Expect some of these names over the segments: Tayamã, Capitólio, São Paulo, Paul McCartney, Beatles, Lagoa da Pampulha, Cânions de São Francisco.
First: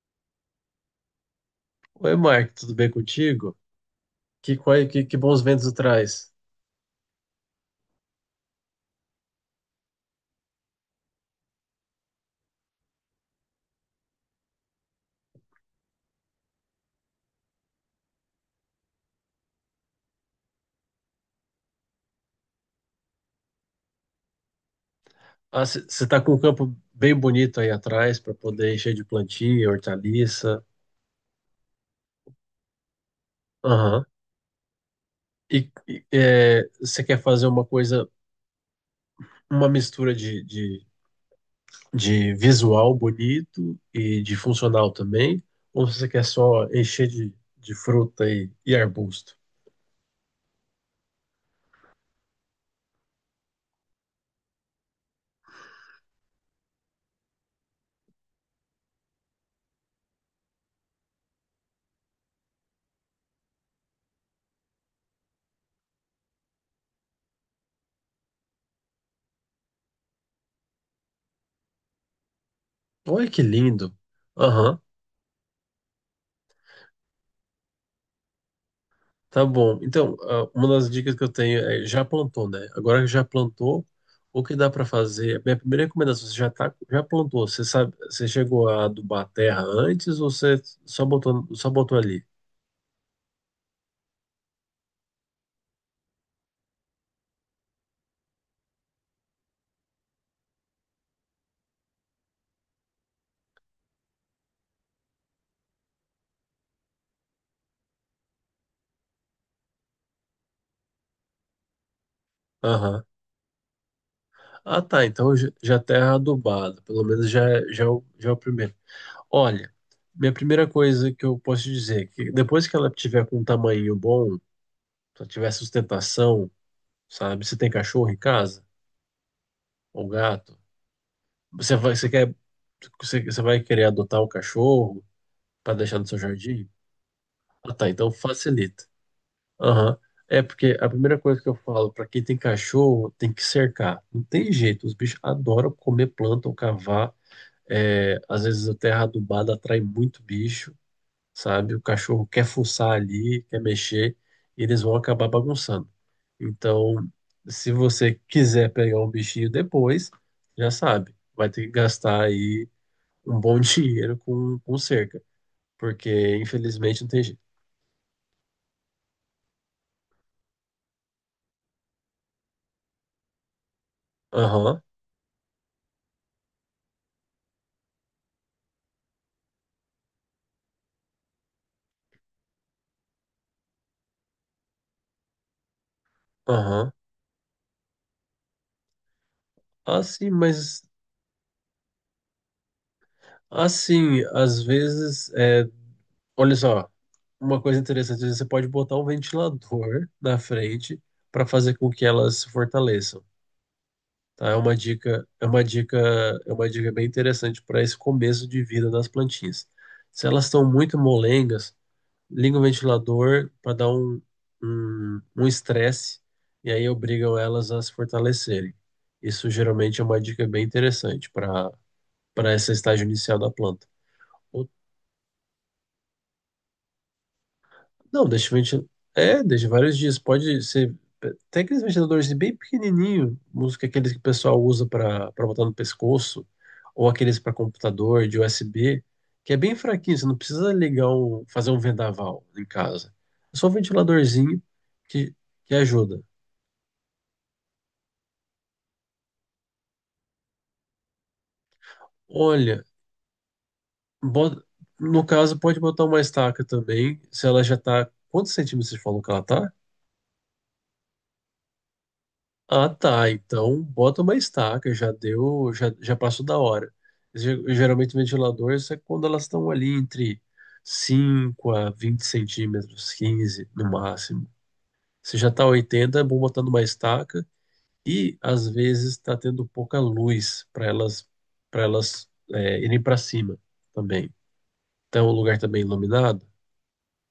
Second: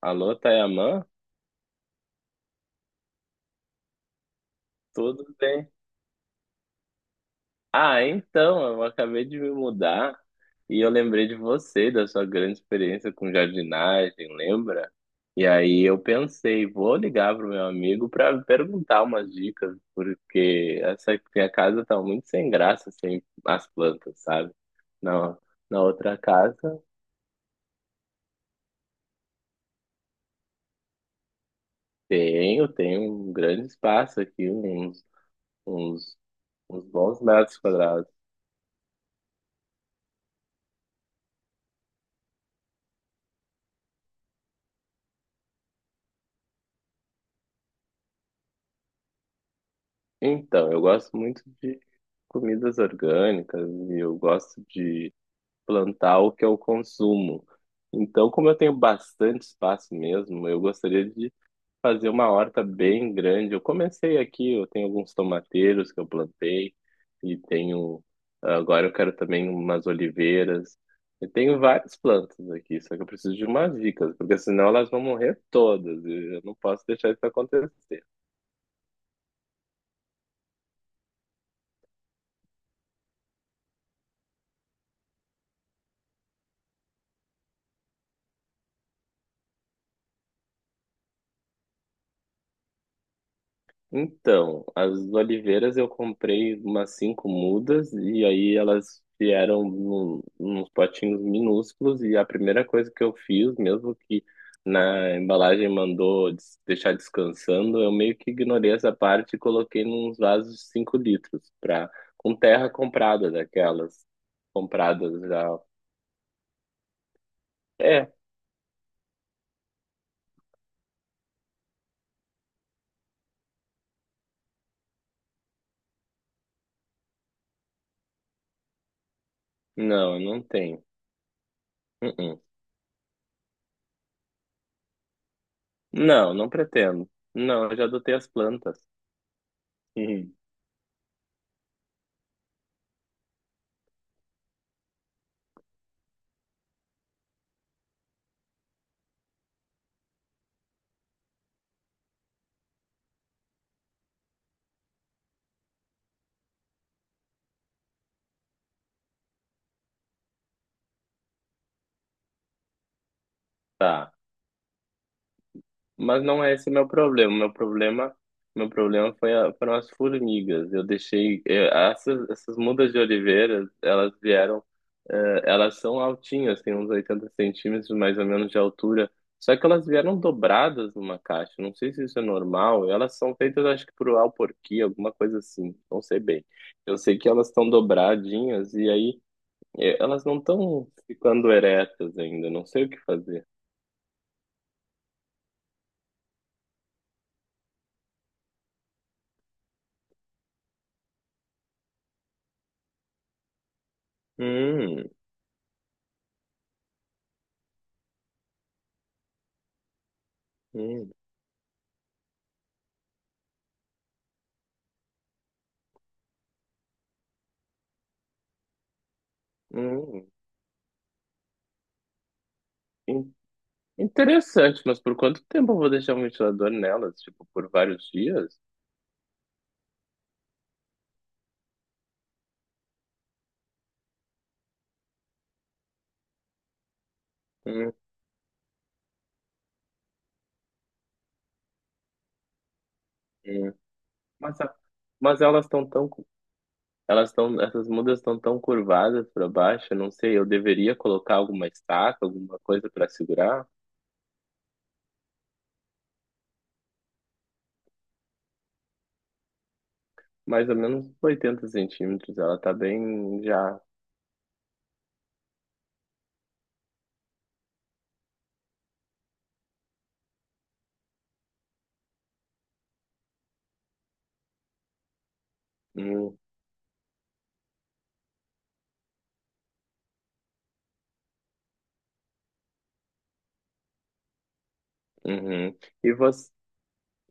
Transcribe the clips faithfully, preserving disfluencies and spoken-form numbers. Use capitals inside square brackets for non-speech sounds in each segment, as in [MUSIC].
Alô, Tayamã? Oi, Mark, tudo bem contigo? Que, quai- que, que Tudo bons ventos bem? traz. Ah, então, eu acabei de me mudar e eu lembrei de você, da sua grande experiência com jardinagem, lembra? E aí eu pensei, vou ligar pro meu amigo para perguntar umas dicas, porque essa minha casa tá muito sem graça sem as plantas, sabe? Na, Ah, na você outra tá com um campo casa bem bonito aí atrás para poder encher de plantio, hortaliça. tenho, tenho um grande Aham. espaço aqui, uns, E uns, uns você quer bons fazer metros uma coisa, quadrados. uma mistura de, de, de visual bonito e de funcional também? Ou você quer só encher de, de fruta e, e arbusto? Então, eu gosto muito de comidas orgânicas e eu gosto de plantar o que eu consumo. Então, como eu tenho bastante espaço mesmo, eu gostaria de fazer uma horta bem grande. Eu comecei aqui, eu tenho alguns tomateiros que eu plantei e tenho agora eu quero também umas oliveiras. Eu tenho várias plantas aqui, só que eu Olha preciso que de umas lindo. dicas, porque senão elas vão morrer todas. e Eu não posso deixar isso acontecer. Tá bom. Então, ah, uma das dicas que eu tenho é já plantou, né? Agora que já plantou, o que dá para fazer? Minha primeira recomendação, você já tá, já plantou, você sabe, você chegou a adubar a terra antes ou você só botou, só botou ali? Então, as oliveiras eu comprei umas cinco mudas e aí elas vieram num, nos potinhos minúsculos, e a primeira coisa que eu fiz, mesmo que na embalagem mandou des- deixar descansando, eu meio que ignorei essa parte e coloquei nos vasos de cinco litros pra, com terra Aham. comprada, daquelas Ah, tá, compradas então já já. já terra adubada, pelo menos já já é o- É, já é o primeiro. Olha, minha primeira coisa que eu posso te dizer, é que depois que ela tiver com um tamanho bom, se ela tiver sustentação, sabe? Você tem cachorro em casa ou não, eu não gato? tenho. Você vai, você quer, Uh-uh. você, você vai querer adotar o cachorro para deixar no seu Não, não jardim? pretendo. Não, Ah, eu já tá, então adotei as plantas. facilita. Aham. É porque a primeira coisa que eu falo para quem tem cachorro tem que cercar. Não tem jeito, os bichos adoram comer planta ou cavar. É, às vezes a terra adubada atrai muito bicho, sabe? O cachorro quer fuçar ali, quer mexer, e eles vão acabar bagunçando. Então, se você quiser pegar um bichinho depois, já sabe, vai ter que gastar aí um bom [LAUGHS] [LAUGHS] Tá. dinheiro com, com cerca, Mas porque não é esse meu infelizmente não tem problema. jeito. Meu problema, meu problema foi a, foram as formigas. Eu deixei eh, essas, essas mudas de oliveira, elas vieram, Aham, eh, elas são altinhas, têm uns oitenta centímetros mais ou menos de altura. Só que elas vieram dobradas numa caixa. Não sei se isso é normal. Elas são feitas, acho que por alporquia, alguma coisa assim. Não sei bem. aham. Eu sei que elas estão dobradinhas e aí eh, elas Assim, não mas estão ficando eretas ainda. Não sei o que fazer. assim, às vezes, é, olha só, uma coisa interessante, às vezes você pode botar um ventilador na frente para fazer com que elas se fortaleçam. Tá? É uma Hum, dica, é uma dica, é uma dica bem interessante para esse começo de vida das plantinhas. Se elas estão muito hum. molengas, liga o ventilador para dar um um um estresse e aí obrigam elas a se fortalecerem. Isso geralmente é uma Hum, dica bem interessante para para esse estágio In- inicial da planta. Ou Interessante, mas por quanto tempo eu vou deixar um ventilador nelas? Tipo, por vários Não, deixa o dias? ventilador. É, deixa vários dias. Pode ser. Tem aqueles ventiladores bem pequenininho, uns que aqueles que o pessoal usa para para botar no pescoço, ou aqueles para Hum, computador de U S B, que é bem fraquinho. Você não precisa ligar um, fazer um vendaval em casa. É só um hum. ventiladorzinho Mas, a- que, mas elas que estão tão, tão ajuda. cu- elas estão, essas mudas estão tão curvadas para baixo, eu não sei, eu deveria colocar alguma estaca, alguma Olha, coisa para segurar? bota- no caso, pode botar uma estaca também, se ela já tá. Quantos centímetros você falou que ela tá? Mais ou menos oitenta centímetros, ela tá Ah, tá. bem já. Então bota uma estaca, já deu, já, já passou da hora. Ge- Geralmente ventiladores é quando elas estão ali entre cinco a vinte centímetros, quinze no máximo. Se já tá oitenta, é Hum, bom botando uma estaca e às vezes está tendo pouca luz para elas para elas é, irem para cima também. Então o lugar uhum. também E iluminado. você,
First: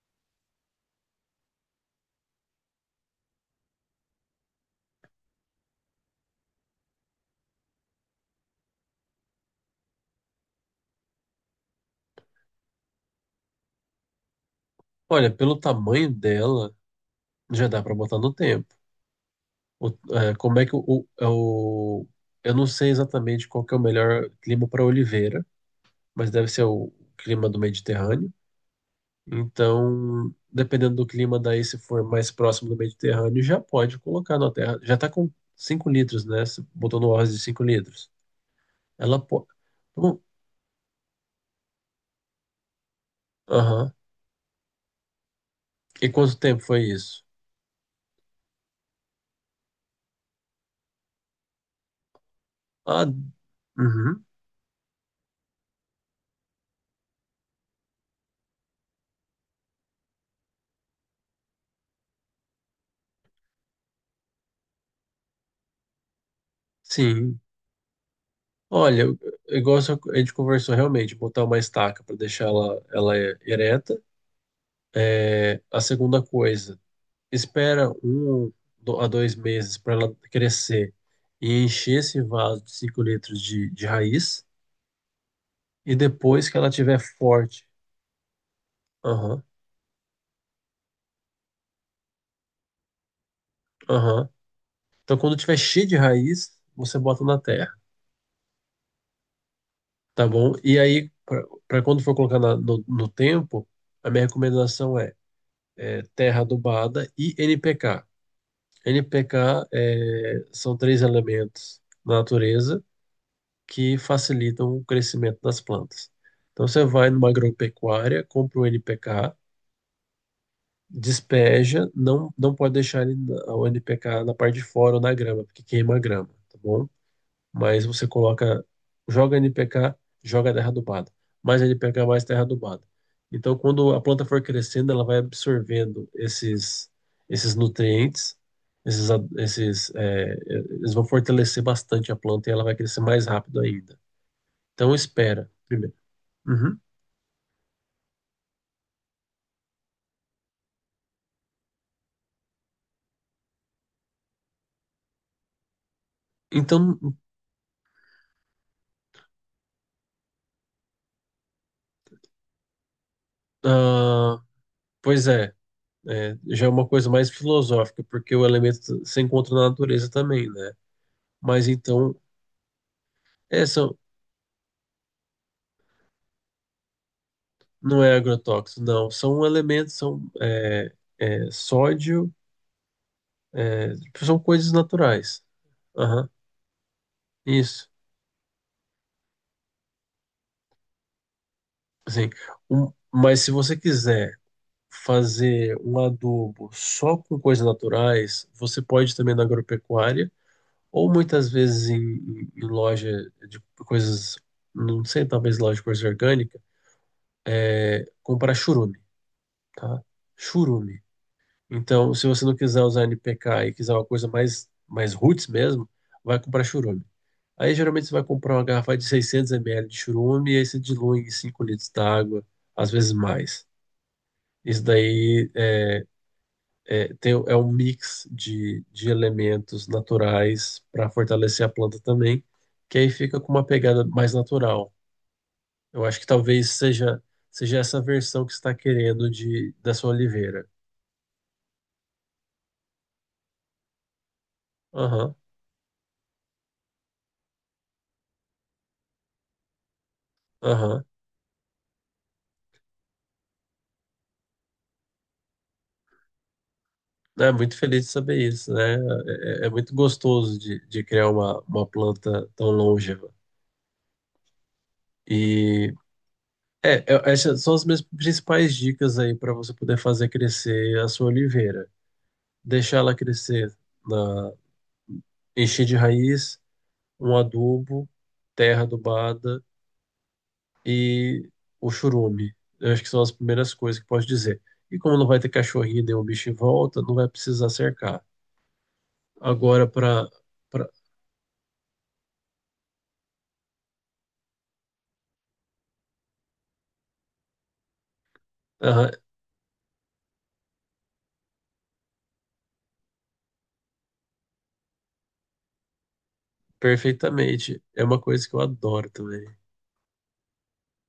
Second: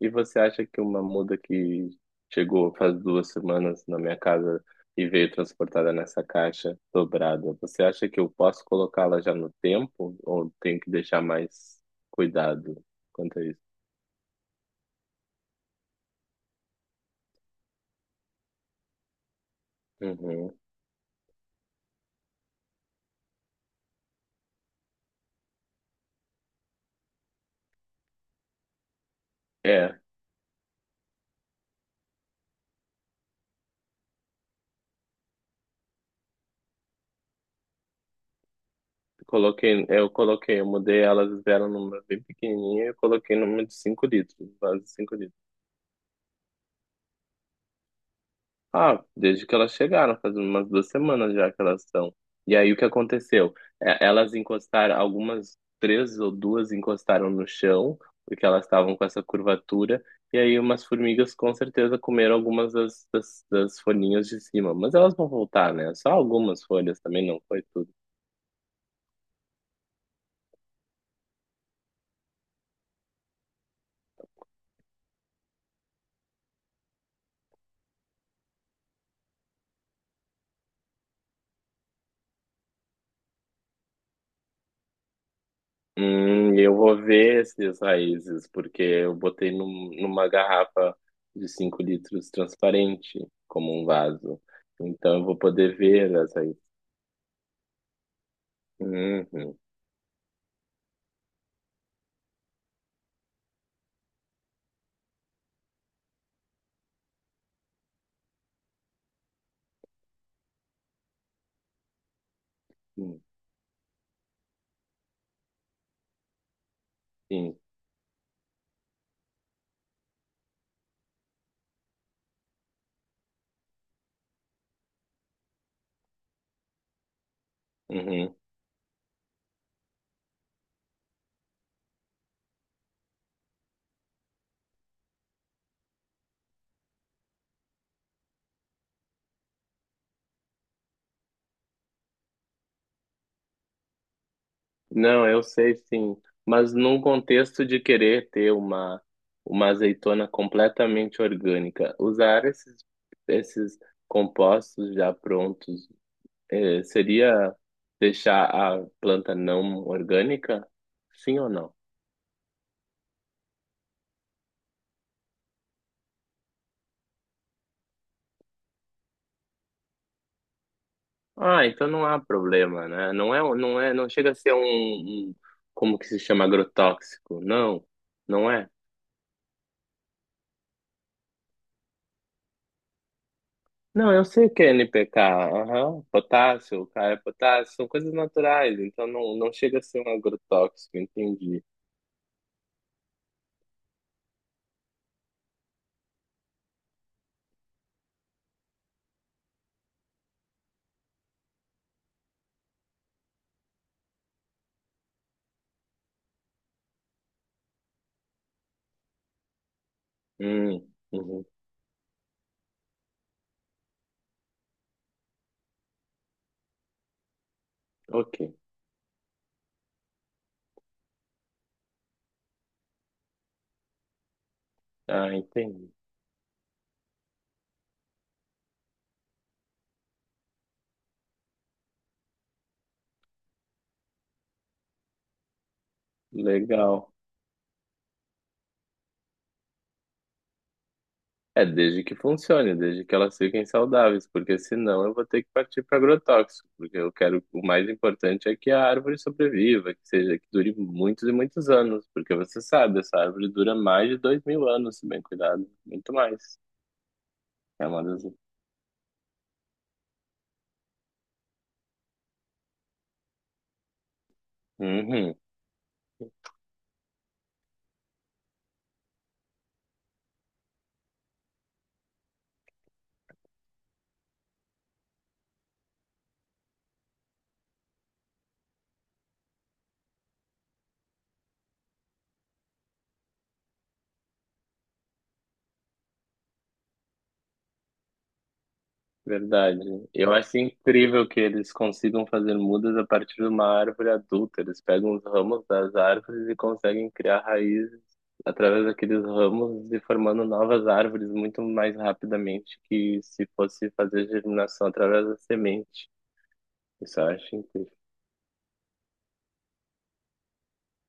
E você acha que uma muda que chegou faz duas semanas na minha casa e veio transportada nessa caixa dobrada, você acha que eu posso colocá-la já no tempo ou tenho que deixar mais cuidado quanto a isso? Olha, pelo tamanho dela, já dá para botar no tempo. O- é, Uhum. como é que o, o- é o-. Eu não sei exatamente qual que é o melhor clima para oliveira, mas deve ser o clima do Mediterrâneo. É, Então, dependendo do clima daí, se for mais próximo do Mediterrâneo, já pode colocar na terra. Já está com cinco litros, né? Você botou no arroz de cinco litros. Ela pode. coloquei, eu coloquei, eu mudei, elas vieram numa bem pequenininha e eu coloquei numa de Aham. cinco litros, quase cinco. E quanto tempo foi isso? Ah, desde que elas chegaram, faz umas duas semanas já que elas estão. E aí o que Ah, aconteceu? É, uhum. Elas encostaram, algumas três ou duas encostaram no chão, porque elas estavam com essa curvatura, e aí umas formigas com certeza comeram algumas das, das, das folhinhas de cima. Mas elas vão voltar, né? Só algumas folhas também, Sim. não foi. Olha, eu- eu gosto a gente conversou realmente, botar uma estaca para deixar ela, ela ereta. É, a segunda coisa, espera um do- a dois meses para ela crescer e encher esse vaso de cinco litros de, de raiz. E depois que Hum, ela eu vou tiver ver forte, esses raízes, porque eu aham, botei num- numa garrafa de cinco litros transparente, como um aham. vaso. Então, Então eu vou quando tiver poder cheio de ver as raiz, raízes. você bota na terra, Uhum, tá bom? E aí, para quando for colocar na- no, no tempo, a minha recomendação é, é terra adubada e N P K. N P K é, são três elementos na natureza uhum, que facilitam o crescimento das plantas. Então você vai numa sim, agropecuária, compra um N P K, despeja, não, não pode deixar ele, na- o N P K na parte de fora ou na grama, porque queima a grama, tá bom? Mas você uhum. coloca, joga N P K, joga terra adubada, mais N P K, mais terra adubada. Então quando a planta for crescendo, ela vai absorvendo esses, esses nutrientes, esses, a- esses, é, eles vão fortalecer bastante a planta e ela vai crescer mais rápido ainda. Então Não, eu espera, sei primeiro. sim, mas Uhum. num contexto de querer ter uma, uma azeitona completamente orgânica, usar esses, esses compostos já prontos, eh, Então, seria deixar a planta não orgânica? Sim ou não? ah, pois é, é, já é uma coisa mais filosófica, porque o elemento se encontra na natureza também, né? Ah, Mas então não então, há problema, né? Não é, um, não essa é, não chega a ser um, um- como que se chama, agrotóxico. Não, não é não é. agrotóxico, não. São elementos, são é, é, sódio, é, Não, eu são sei que é coisas N P K, naturais. aham, Aham, potássio, K é potássio, isso. são coisas naturais, então não, não chega a ser um agrotóxico, entendi. Assim, um- mas se você quiser fazer um adubo só com coisas naturais, você pode também na agropecuária ou muitas vezes em, em- em loja de coisas, não sei, talvez loja de coisa orgânica, comprar churume, tá? Hum, Churume. uhum, Então, se você não quiser usar N P K e quiser uma coisa mais, mais roots mesmo, vai comprar churume. Aí, geralmente, você vai ok. comprar uma garrafa de seiscentos mililitros de churume e aí você dilui em cinco litros d'água, às vezes mais. Isso Ah, daí entendi. é, é, tem, é um mix de, de elementos naturais para fortalecer a planta também, que aí fica com uma pegada mais natural. Eu acho que talvez Legal. seja, seja essa versão que você está querendo de, da sua oliveira. É, desde que funcione, desde que elas fiquem saudáveis, porque senão eu vou Aham, ter que partir para agrotóxico, porque eu quero, o mais importante é que a árvore sobreviva, que seja, que dure aham. muitos e muitos anos, porque você sabe, essa árvore dura mais de dois mil anos, se bem cuidado, muito mais. É muito É uma feliz de das... saber isso, né? É, é é muito gostoso de, de criar uma, uma planta tão longeva. Uhum. E é, eu- essas são as minhas principais dicas aí para você poder fazer crescer a sua oliveira. Deixar ela crescer na, enchi de raiz, um adubo, terra adubada e o churume. Eu acho que são as primeiras coisas que posso dizer. E como não vai ter cachorrinho nem o bicho em volta, não vai precisar cercar. Verdade. Agora, para. Eu acho incrível que eles consigam fazer mudas a partir de uma árvore adulta. Eles pegam os ramos das árvores e conseguem criar raízes através daqueles ramos e formando novas árvores muito mais rapidamente que se fosse fazer germinação através da semente. Isso eu acho Perfeitamente. incrível. É uma coisa que eu adoro também.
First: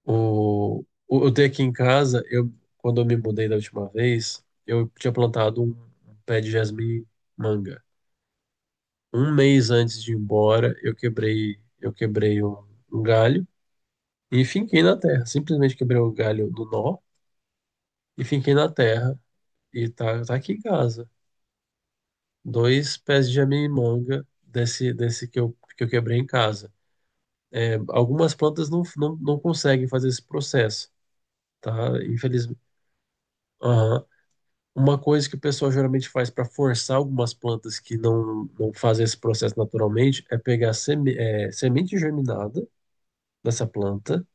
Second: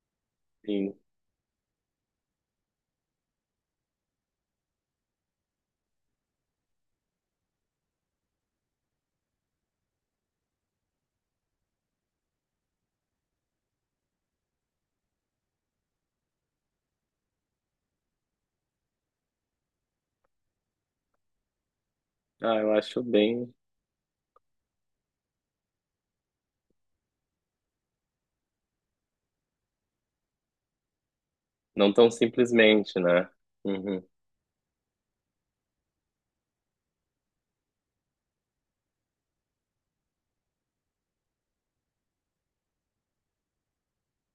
O, Sim. o, eu tenho aqui em casa, eu, quando eu me mudei da última vez, eu tinha plantado um, um pé de jasmim manga. Um mês antes de ir embora, eu quebrei, eu quebrei um um galho. E finquei na terra. Simplesmente quebrei o galho do nó e finquei na terra. E tá, tá aqui em casa. Ah, eu Dois acho pés de bem. jamimanga desse, desse que eu, que eu quebrei em casa. É, algumas plantas não, não, não conseguem fazer esse processo, tá? Não tão Infelizmente. simplesmente, né? Uhum. Aham. Uma coisa que o pessoal geralmente faz para forçar algumas plantas que não, não fazem esse processo naturalmente é pegar seme, é, semente germinada dessa planta,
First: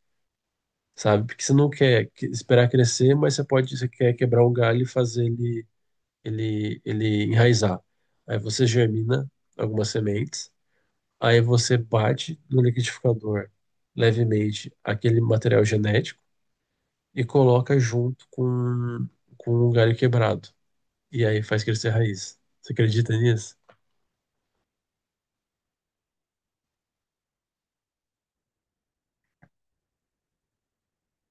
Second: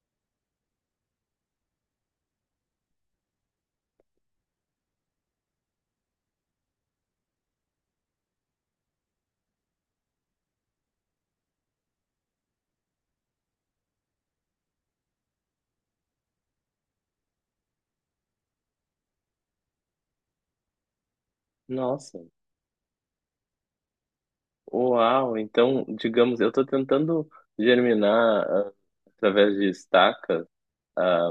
sabe? Porque você não quer que- esperar crescer, mas você pode, você quer quebrar o galho e fazer ele ele, ele enraizar. Aí você germina algumas sementes, aí você bate no liquidificador levemente aquele material genético e coloca junto com, com um galho quebrado. E aí faz crescer Nossa. raiz. Você acredita nisso? Uau, então, digamos, eu estou tentando germinar ah, através de estacas. ah,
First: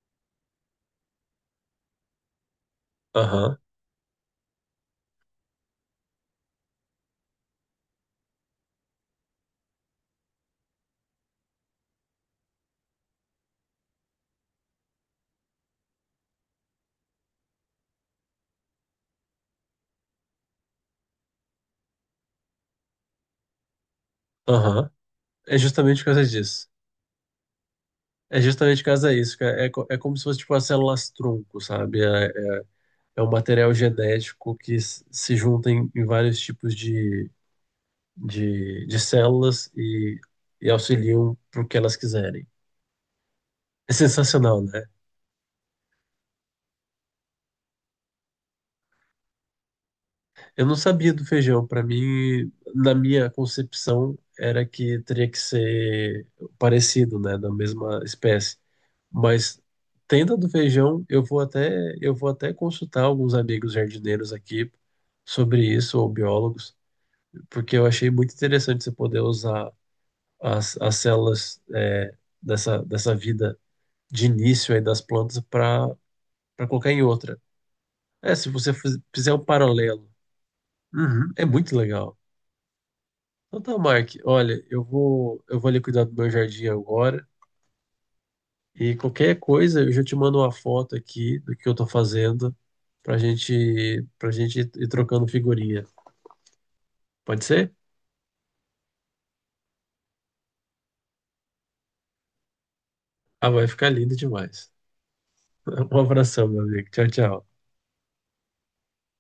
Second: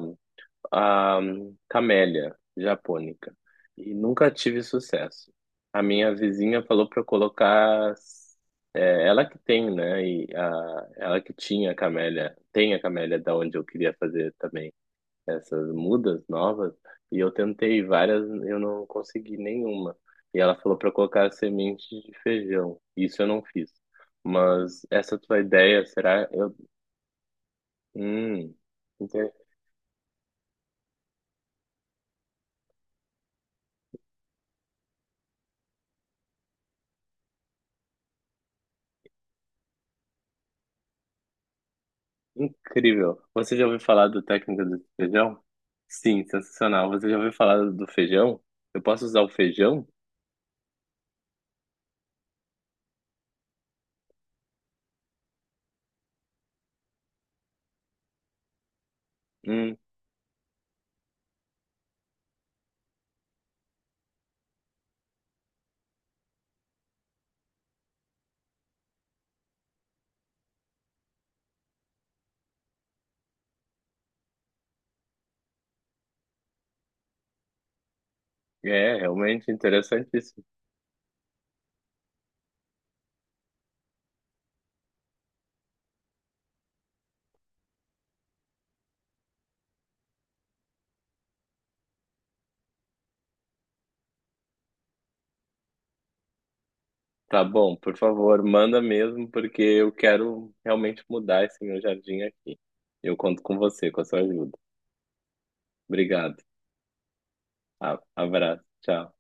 a camélia japônica, Aham, e nunca tive sucesso. A minha vizinha falou para eu colocar, é, ela que tem, né? E a, ela que tinha a camélia, tem a camélia da onde eu queria fazer também essas mudas novas. E eu tentei várias, eu não consegui nenhuma. E ela falou para colocar semente de feijão. Isso eu não fiz. Mas aham. essa tua É ideia, justamente por causa será? Eu, disso. É hum, justamente por causa disso, cara. É, co- é como se fosse tipo as células tronco, sabe? É, é é um material genético que s- se junta em, em vários tipos de de, de células e, e auxiliam para o que elas quiserem. Incrível. Você já ouviu É falar do sensacional, técnica do né? feijão? Sim, sensacional. Você já ouviu falar do feijão? Eu posso usar o feijão? Eu não sabia do feijão. Para mim, na minha concepção, era que teria que ser parecido, né, da mesma espécie. Mas Hum, tenda do feijão, eu vou até eu vou até consultar alguns amigos jardineiros aqui sobre isso ou biólogos, porque eu achei muito interessante você poder usar as, as células é, dessa dessa vida de início aí das plantas para para colocar em outra. É, se você é, fiz- fizer um realmente paralelo, interessantíssimo. uhum. É muito legal. Então tá, Mark, olha, eu vou, eu vou ali cuidar do meu jardim agora e qualquer coisa eu já te mando uma foto aqui do que eu tô fazendo pra gente, pra gente ir ir trocando figurinha. Tá Pode ser? bom, por favor, manda mesmo, porque eu quero realmente mudar esse meu jardim aqui. Eu conto Ah, com vai ficar você, com a lindo sua ajuda. demais. [LAUGHS] Um Obrigado. abração, meu amigo. Tchau, tchau. A- Abraço. Tchau.